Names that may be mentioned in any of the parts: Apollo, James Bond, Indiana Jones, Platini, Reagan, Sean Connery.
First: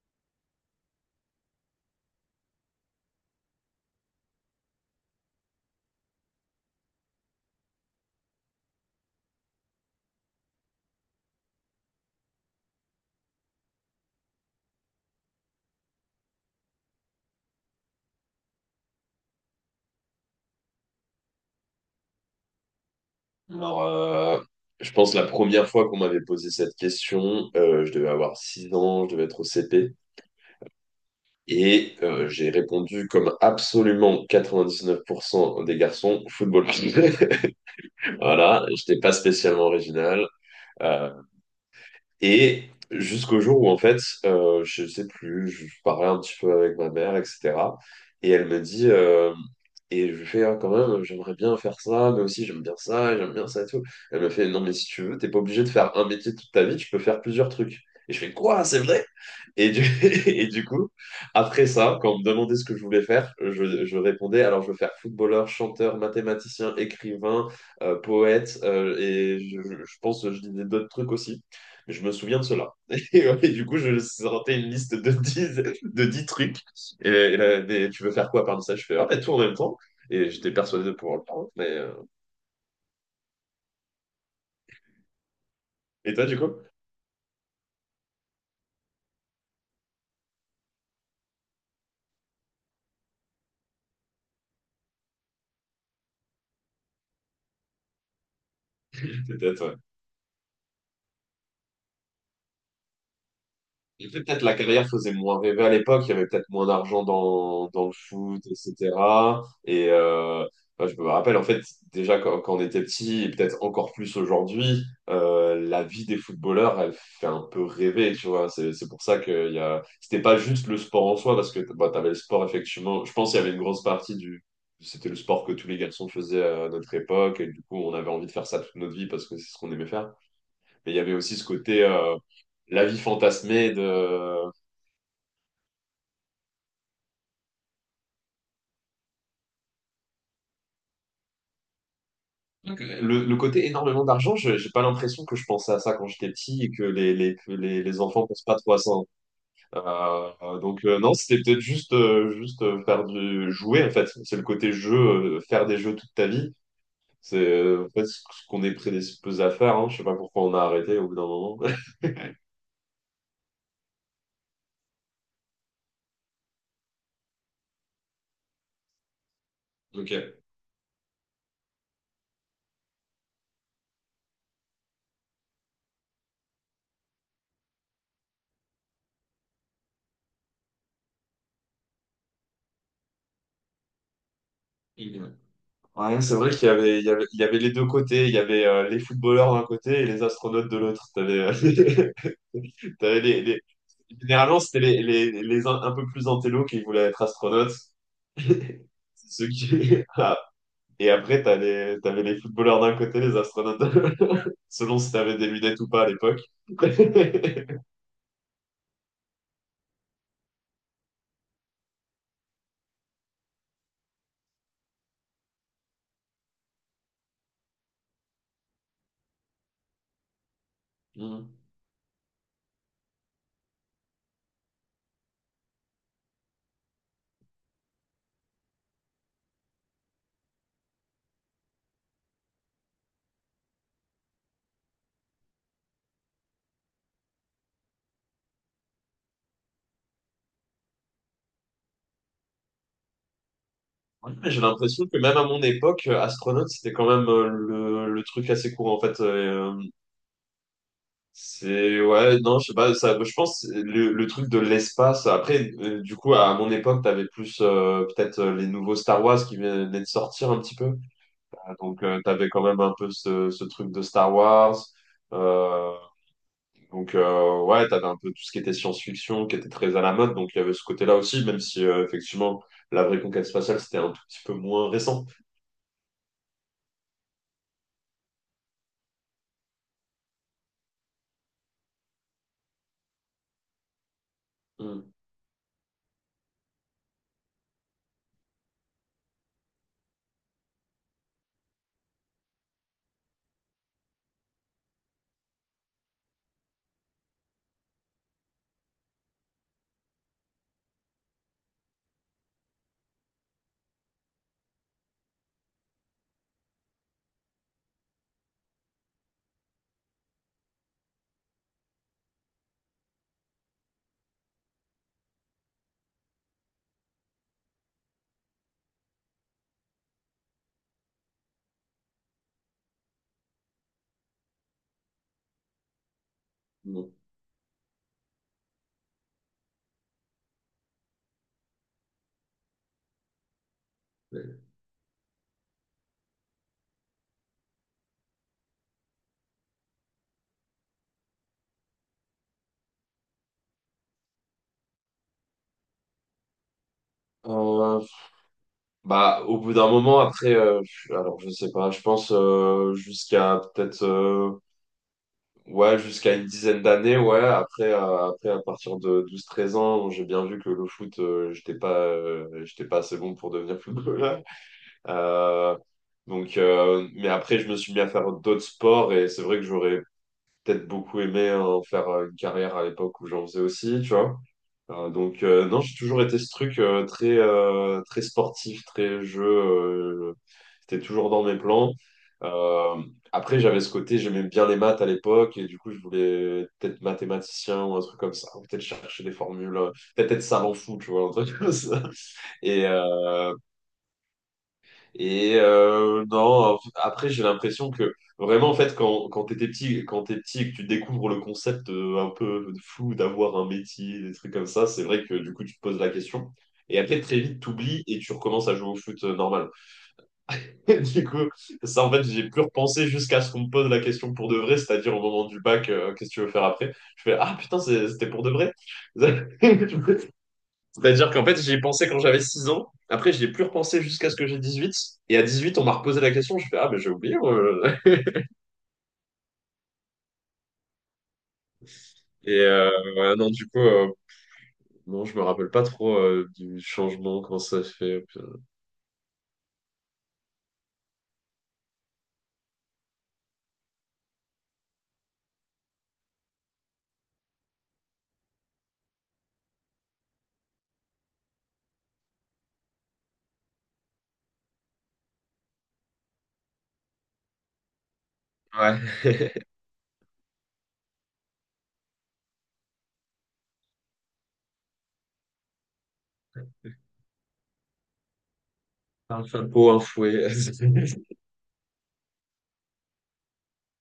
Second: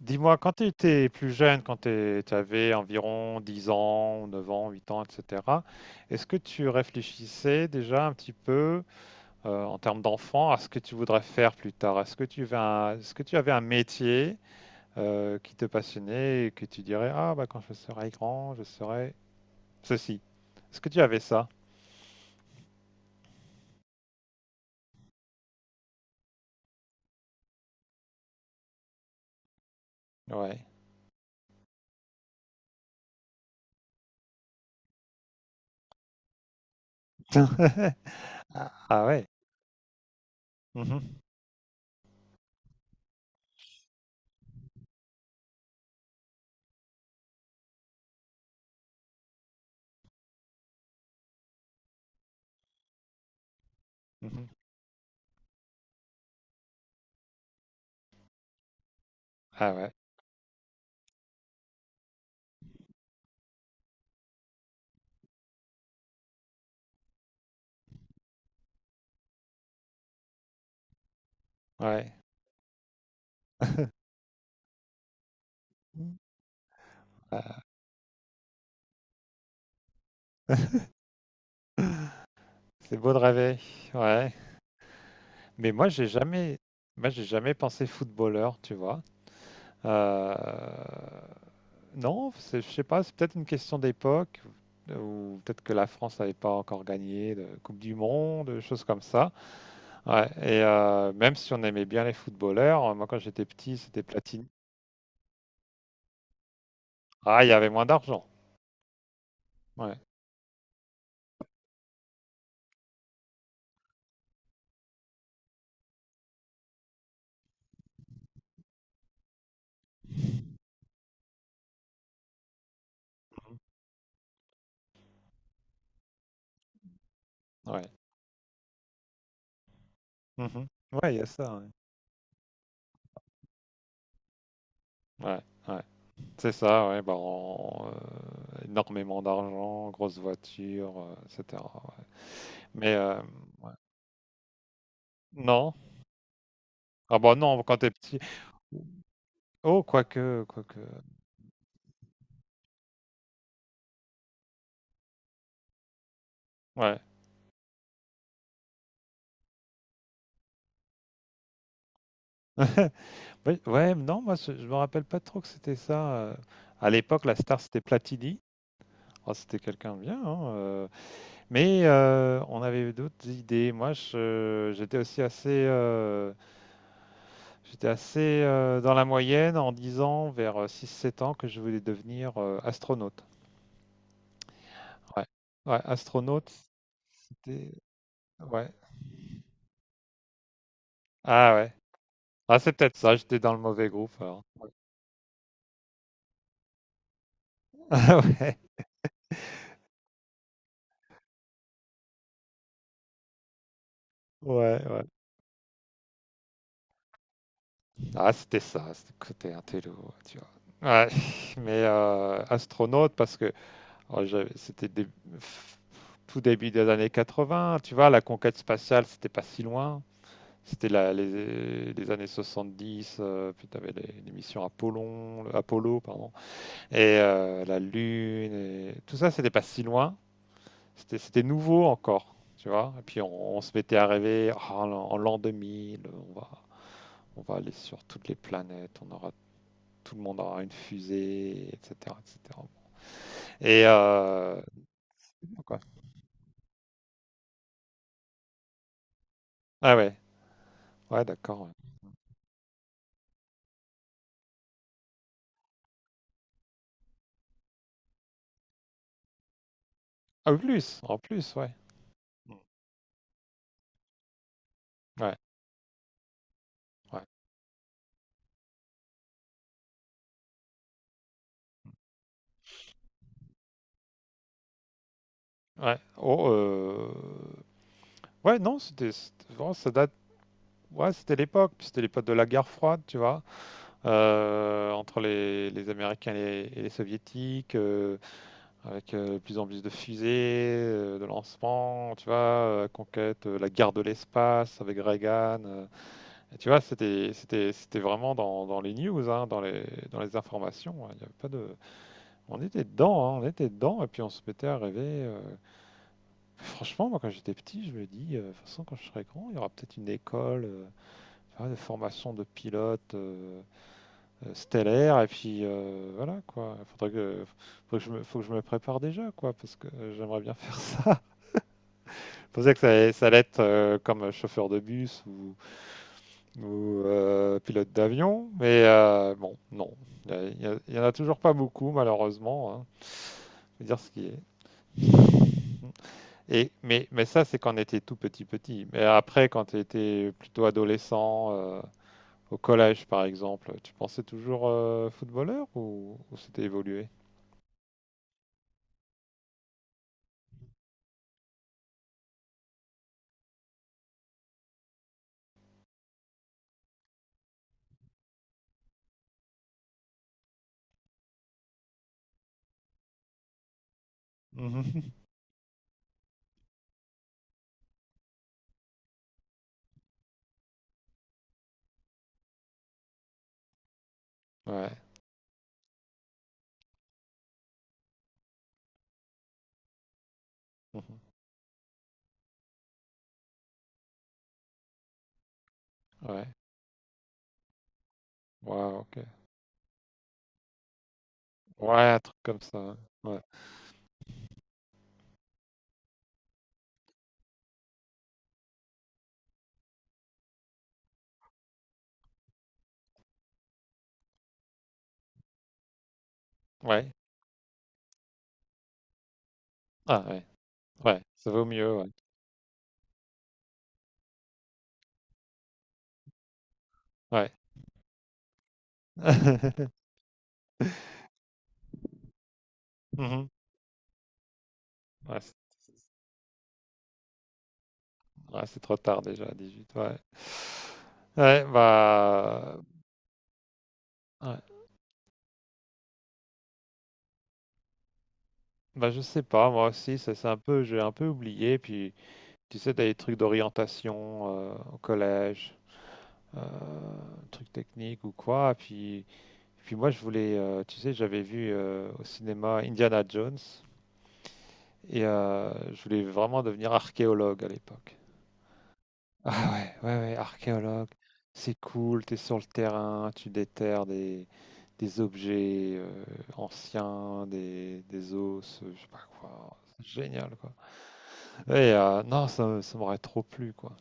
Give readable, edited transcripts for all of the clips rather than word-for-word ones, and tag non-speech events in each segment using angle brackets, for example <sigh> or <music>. Dis-moi, quand tu étais plus jeune, quand tu avais environ 10 ans, 9 ans, 8 ans, etc., est-ce que tu réfléchissais déjà un petit peu en termes d'enfant à ce que tu voudrais faire plus tard? Est-ce que tu avais un métier qui te passionnait et que tu dirais, ah bah quand je serai grand, je serai ceci. Est-ce que tu avais ça? Alors, je pense la première fois qu'on m'avait posé cette question, je devais avoir 6 ans, je devais être au CP. Ouais. Et j'ai répondu comme absolument 99% des garçons, football. <laughs> <laughs> Voilà, Ah j'étais ah pas ouais. spécialement original. Euh, Mhm. Et jusqu'au jour où, en fait, je sais plus, je parlais un petit peu avec ma mère, etc. Et elle me dit, et je lui fais, ah, quand même, j'aimerais bien faire ça, mais aussi j'aime bien ça et tout. Elle me Mhm. fait, non, mais si tu veux, t'es pas obligé de faire un métier toute ta vie, tu peux faire plusieurs trucs. Et je fais, quoi, c'est vrai? Et Ah du, ouais. <laughs> et du coup, après ça, quand on me demandait ce que je voulais faire, je répondais, alors je veux faire footballeur, chanteur, mathématicien, écrivain, poète, et je pense que je disais d'autres trucs aussi, mais je me Ouais. souviens de cela. <laughs> Et, ouais, et du coup, <laughs> je sortais une liste de dix trucs, et là, Ah. mais tu veux faire quoi parmi ça? Je fais, ah, bah, tout en même temps, et j'étais persuadé de <laughs> pouvoir le faire. Mais. C'est beau de rêver. Ouais. Mais moi, Et toi, du coup? J'ai jamais pensé footballeur, tu vois. Euh, non, je sais pas, c'est peut-être une question d'époque, ou peut-être que la France n'avait pas encore gagné de Coupe du Monde, des choses comme ça. Peut-être, ouais. Ouais, et même si on aimait bien les footballeurs, moi, quand j'étais petit, c'était Et fait peut-être Platini. la carrière faisait moins rêver à l'époque, il y avait peut-être moins d'argent Ah, il y dans, avait moins dans le d'argent. foot, etc. Et Ouais. Bah, je me rappelle, en fait, déjà quand, quand on était petit, et peut-être encore plus aujourd'hui, la vie des footballeurs, elle fait un peu rêver, tu vois. C'est pour ça que il y a. C'était pas juste le sport en soi, parce que bah, tu avais le sport, effectivement. Je pense qu'il y avait Mhm. une grosse partie du. C'était le sport que tous les garçons faisaient à notre époque, et du coup, Ouais. on avait envie de faire ça toute notre vie parce que c'est ce qu'on aimait faire. Mhm. Mais il y Ouais, avait il y a aussi ce ça. Ouais. côté la vie fantasmée de. Ouais. Ouais. C'est ça, ouais, bah, énormément d'argent, grosse voiture, etc. Ouais. Donc, Mais le côté énormément d'argent. J'ai pas l'impression que je pensais non, à ça quand j'étais petit et que les ah bah les que non, quand les, t'es les petit. enfants pensent pas trop à ça, hein. Oh, quoique, quoique, Donc non, c'était peut-être juste faire du jouer en fait. C'est le côté jeu, faire des jeux toute ta vie. ouais. C'est en fait ce qu'on est prédisposé à faire, hein. Je sais pas pourquoi on a arrêté au bout d'un moment. <laughs> <laughs> Oui, ouais, non, moi je me rappelle pas trop que c'était ça. À l'époque, la star c'était Platini. Oh, c'était quelqu'un de bien, Ok. hein. Mais on avait d'autres idées. Moi, j'étais assez dans la moyenne en 10 ans, vers six sept ans, que je voulais devenir astronaute. Ouais. Ouais, Ouais, c'est astronaute, vrai qu'il y avait, il y avait, il y avait c'était... les deux côtés. Il y avait Ouais. Les footballeurs d'un côté et les astronautes de l'autre. T'avais, Ah ouais. euh, Ah, c'est <laughs> peut-être ça, t'avais j'étais dans le mauvais groupe alors. Généralement, <laughs> Ouais. c'était les un peu plus intello qui voulaient être astronautes. Ah <laughs> ouais. C'est Ceux qui. <laughs> Ah. Et après, t'avais les footballeurs d'un côté, les astronautes <laughs> de l'autre, Ouais, selon ouais. si t'avais des lunettes ou pas à l'époque. <laughs> Ah, c'était ça, c'était le côté intello, tu vois. Ouais, <laughs> mais astronaute, parce que oh, tout début des années 80. Tu vois, la conquête spatiale, c'était pas si loin. C'était la- Hmm. les, les années 70, puis tu avais les missions Apollon, Apollo, pardon, et la Lune, et tout ça, c'était pas si loin, c'était nouveau encore, tu vois. Et puis on se mettait à rêver, ah, en l'an 2000, on va, on va aller sur toutes les planètes, tout le monde aura une fusée, etc., etc. Et cetera. Et Ouais, mais j'ai l'impression que même à mon donc, ouais. époque, astronaute, c'était quand même le truc assez courant. En fait, Ah ouais, ouais, d'accord. Ouais. c'est ouais, non, je sais pas, ça, je pense le truc de l'espace. Après, du coup, à mon époque, t'avais plus peut-être les nouveaux Star Wars qui venaient de Ah, sortir un petit peu. En plus, ouais, Donc, t'avais quand même un peu ce, ce truc de Star Wars. ouais, Euh, donc, ouais. Ouais, t'avais un peu tout ce qui était science-fiction qui était très à la mode. Donc, il y avait ce côté-là aussi, même si effectivement, la vraie conquête spatiale, c'était un tout petit peu moins récent. Ouais. Oh, ouais, non, c'était vraiment, ça date. Ouais, c'était l'époque, puis c'était l'époque de la guerre froide, tu vois, Mm, entre les Américains et et les Soviétiques, avec de plus en plus de fusées, de lancements, tu vois, conquête, la guerre de l'espace avec Reagan. Et tu vois, c'était vraiment dans les news, hein, dans les informations. Hein, il y avait pas de, on était dedans, hein, on était dedans, et puis on se mettait à rêver. Franchement, moi, quand j'étais petit, je me dis, de toute façon, quand je serai grand, il y aura peut-être une école. Ah, des formations de pilotes stellaires et puis voilà quoi. Faudrait que, faut que je me, faut que je me prépare déjà quoi parce que j'aimerais bien <laughs> faire ça. Je pensais que ça allait être comme chauffeur de bus ou, mm. Pilote d'avion, mais bon non, il y en a toujours pas beaucoup malheureusement. Hein. Faut dire ce qui est. Et mais ça c'est quand on était tout petit petit. Mais après quand tu étais plutôt adolescent. Au collège, par exemple, tu pensais toujours footballeur ou c'était évolué? Euh, Bah, au bout d'un moment, après, alors je sais pas, je pense jusqu'à peut-être, ouais, jusqu'à une dizaine d'années, ouais. Après, après, à partir de 12 13 ans, j'ai bien vu que le foot, j'étais pas assez bon pour devenir <laughs> footballeur. Mhm. <laughs> Euh, donc, mais après, je me suis mis à faire d'autres sports et c'est vrai que j'aurais peut-être beaucoup aimé en faire une carrière à l'époque où j'en faisais aussi, tu vois. Ouais. Donc, non, j'ai toujours été ce truc très sportif, très jeu, c'était Mhm, toujours dans mes plans. Euh, après, j'avais ce côté, j'aimais bien les maths à l'époque, et du coup, je ouais. voulais peut-être mathématicien ou un truc comme ça, ou peut-être Ouais, ok. chercher des formules, peut-être être savant fou, tu vois, un truc comme Ouais, ça. un truc comme ça. Et, Hein. Ouais. euh, et non, après, j'ai l'impression que vraiment, en fait, quand t'es petit et que tu découvres le concept un peu flou d'avoir un métier, des trucs comme ça, c'est vrai que du coup, tu te poses la question. Et Ouais. après, très vite, t'oublies et tu recommences à jouer au foot normal. Ah, ouais. <laughs> Et Ouais, du coup, ça vaut mieux, ça, ouais. en fait, j'ai plus repensé jusqu'à ce qu'on me pose la question pour de vrai, c'est-à-dire au moment du bac, qu'est-ce que tu veux faire après? Je fais, Ouais. ah putain, c'était pour de vrai. <laughs> <laughs> C'est-à-dire qu'en fait, j'y ai pensé quand j'avais 6 ans. Après, j'y ai Mhm. plus repensé jusqu'à ce que j'ai 18. Et Ouais, à c'est 18 on m'a reposé la question. Je fais, ah, mais j'ai oublié, moi. <laughs> ouais, c'est trop tard déjà, à 18, ouais. Ouais, Et bah, ouais, non, du coup, ouais. non, je me rappelle pas trop du changement, comment ça se fait, putain. Bah, je sais pas, moi aussi, ça, c'est un peu, j'ai un peu oublié. Puis, tu sais, t'as des trucs d'orientation au collège, euh, truc technique ou quoi. Et puis moi, je voulais, tu sais, j'avais vu au cinéma Indiana Jones et je voulais vraiment devenir archéologue à l'époque. <laughs> Ouais, Ah ouais, ouais, ouais, archéologue, c'est cool, t'es sur le terrain, tu déterres des objets anciens, des os, je sais pas <laughs> un quoi. chapeau, un C'est fouet. génial, <laughs> quoi. Et non, ça m'aurait trop plu, quoi.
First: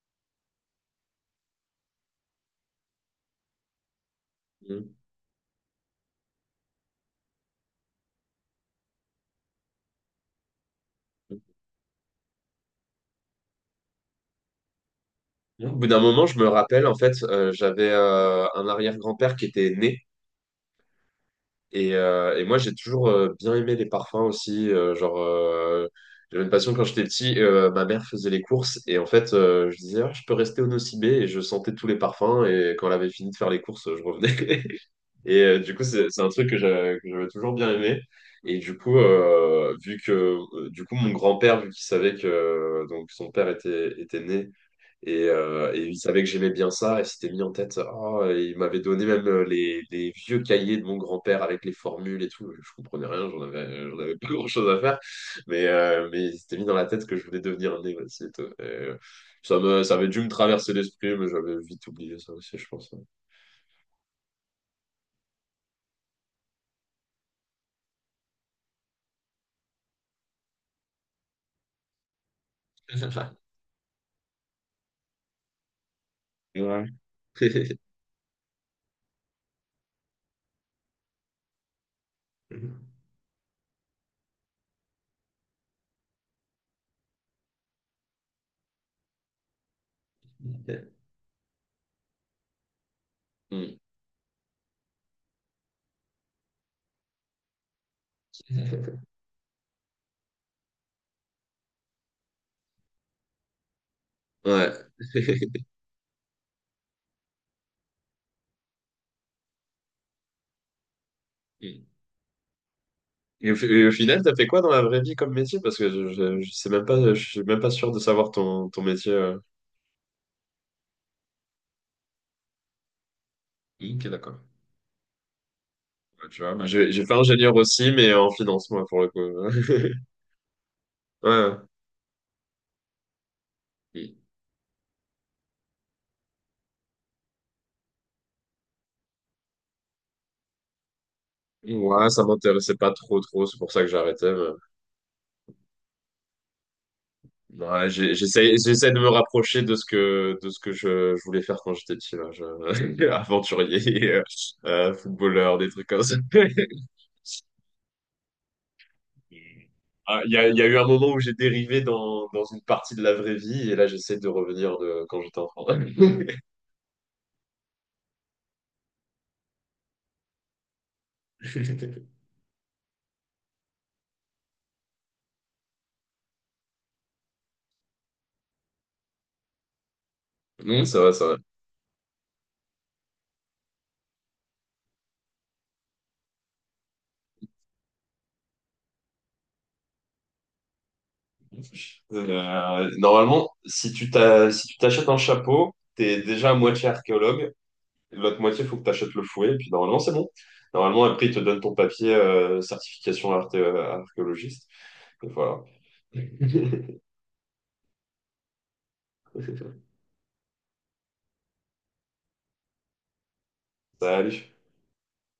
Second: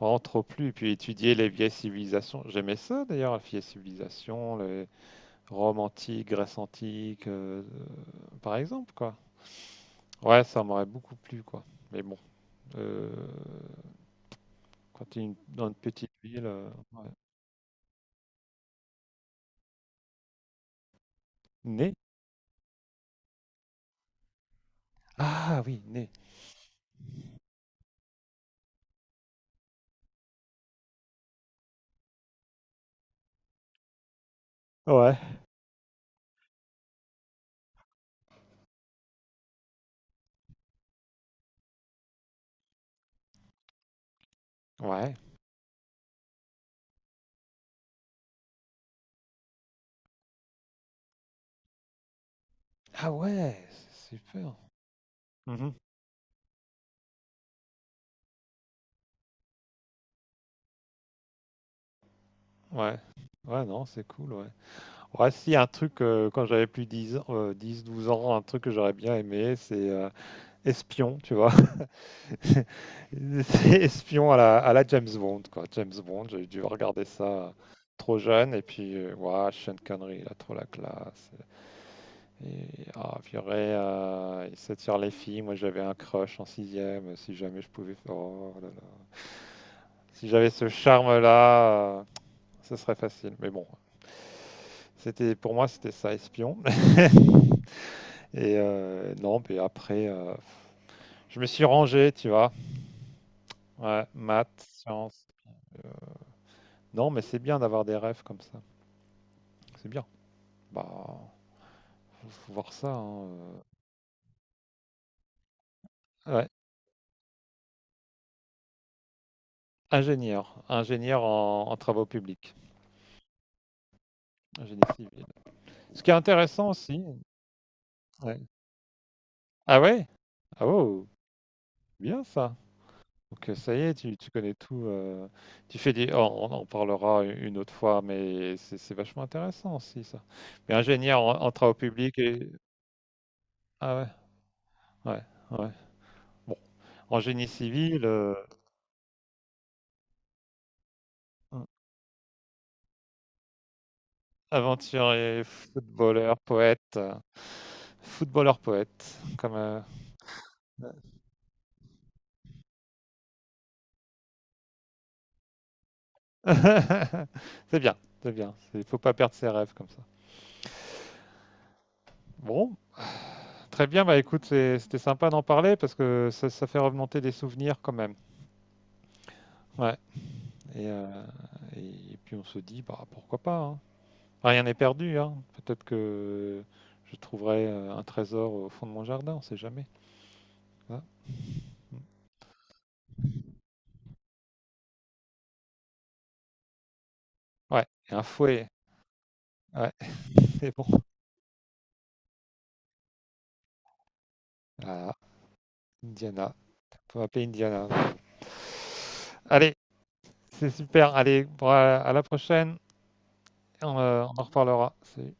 Vraiment trop plu. Et puis étudier les vieilles civilisations. J'aimais ça, d'ailleurs, les vieilles civilisations, Mm. Rome antique, Grèce antique, par exemple, quoi. Ouais, ça m'aurait beaucoup plu, quoi. Mais bon, euh, quand tu es dans Au une bout d'un petite moment, je ville. me rappelle, en Ouais. fait, j'avais un arrière-grand-père qui était né. Nez? Et moi, j'ai toujours bien aimé les parfums aussi. euh, genre, Ah oui, euh, nez. j'avais une passion quand j'étais petit. Ma mère faisait les courses. Et en fait, je disais, ah, je peux rester au Nocibé. Et je sentais tous les parfums. Et quand elle avait fini de faire les courses, je revenais. <laughs> Ouais. Et du coup, c'est un truc que j'avais toujours bien aimé. Et du coup, vu que, du coup, mon grand-père, vu qu'il savait que donc son père était, était né Ouais. Et il savait que j'aimais bien ça, et s'était mis en tête, oh, et il m'avait donné même les vieux cahiers de mon grand-père avec les formules et tout. Je comprenais Ah rien, j'en ouais, avais, j'en c'est avais pas super. grand-chose à faire, mais, Mhm. euh, mais il s'était mis dans la tête que je voulais devenir un néophyte. Et, ça me, ça avait dû me traverser l'esprit, mais j'avais vite oublié ça aussi, je pense. Ouais. Ouais, non, c'est cool, ouais. Ouais, si, un truc, quand j'avais plus 10, ans, 10, 12 ans, un truc que j'aurais bien aimé, c'est espion, tu vois. <laughs> C'est espion à la, James Bond, quoi. James Bond, j'ai dû Ouais. regarder ça <laughs> trop jeune, et puis, ouah, Sean Connery, il a trop la classe. Et, ah, purée, il s'attire les filles. Moi, j'avais un crush en sixième, si jamais je pouvais faire. Oh là là. Si j'avais ce charme-là, ce serait facile. Mais bon, Mm. c'était pour moi, c'était ça, espion. <laughs> Et non, puis après, je me suis rangé, tu vois. Ouais, maths, Ouais. sciences. <laughs> Non, mais c'est bien d'avoir des rêves comme ça. C'est bien. Bah, faut voir ça. hein, Et au final, t'as fait quoi dans la vraie vie comme métier? Parce que je, euh. je, Ouais. je sais même pas, je suis même pas sûr de savoir ton, ton métier. Ingénieur en travaux publics, Ok, d'accord. ingénie civil. Ce qui est Ouais, tu vois, moi, intéressant j'ai aussi. j'ai fait ingénieur aussi, mais en Ouais. finance, moi, pour le Ah coup. <laughs> ouais? Ah wow, Ouais. bien ça. Donc ça y est, tu connais tout. Tu fais des. On en parlera une autre fois, mais c'est vachement intéressant aussi ça. Mais ingénieur en travaux Ouais, publics ça et m'intéressait pas trop, trop. C'est pour ça que ah ouais, j'arrêtais, ouais, ouais. Bon, en génie Ouais, civil. J'essaie, j'essaie de me rapprocher de ce que je voulais faire quand j'étais petit, là. <laughs> Aventurier, Aventurier, footballeur, des trucs comme ça. footballeur, <laughs> poète. Footballeur poète, comme Ah, il y a eu un moment où j'ai dérivé dans, dans une partie de la vraie vie, et là, j'essaie de revenir de quand j'étais enfant. <laughs> <laughs> c'est bien, c'est bien. Il faut pas perdre ses rêves comme ça. Bon, très bien. Bah écoute, c'était sympa d'en parler parce que ça fait remonter des souvenirs quand même. Ouais. Mm, Et, ça euh, va, ça va. et, puis on se dit, bah pourquoi pas. Hein. Enfin, rien n'est perdu. Hein. Peut-être que je trouverai un trésor au fond de mon jardin. On sait jamais. Hein. Normalement, si tu t'achètes un chapeau, t'es déjà à moitié archéologue. Ouais. Et un L'autre moitié, fouet. faut que t'achètes le fouet. Et puis Ouais. normalement, c'est bon. <laughs> C'est bon. Normalement, après, ils te donnent ton papier certification archéologiste. Voilà. Et voilà. Indiana. <laughs> Faut appeler Indiana. Allez, c'est super. Allez, bon, à la prochaine. On en Salut. reparlera. Salut.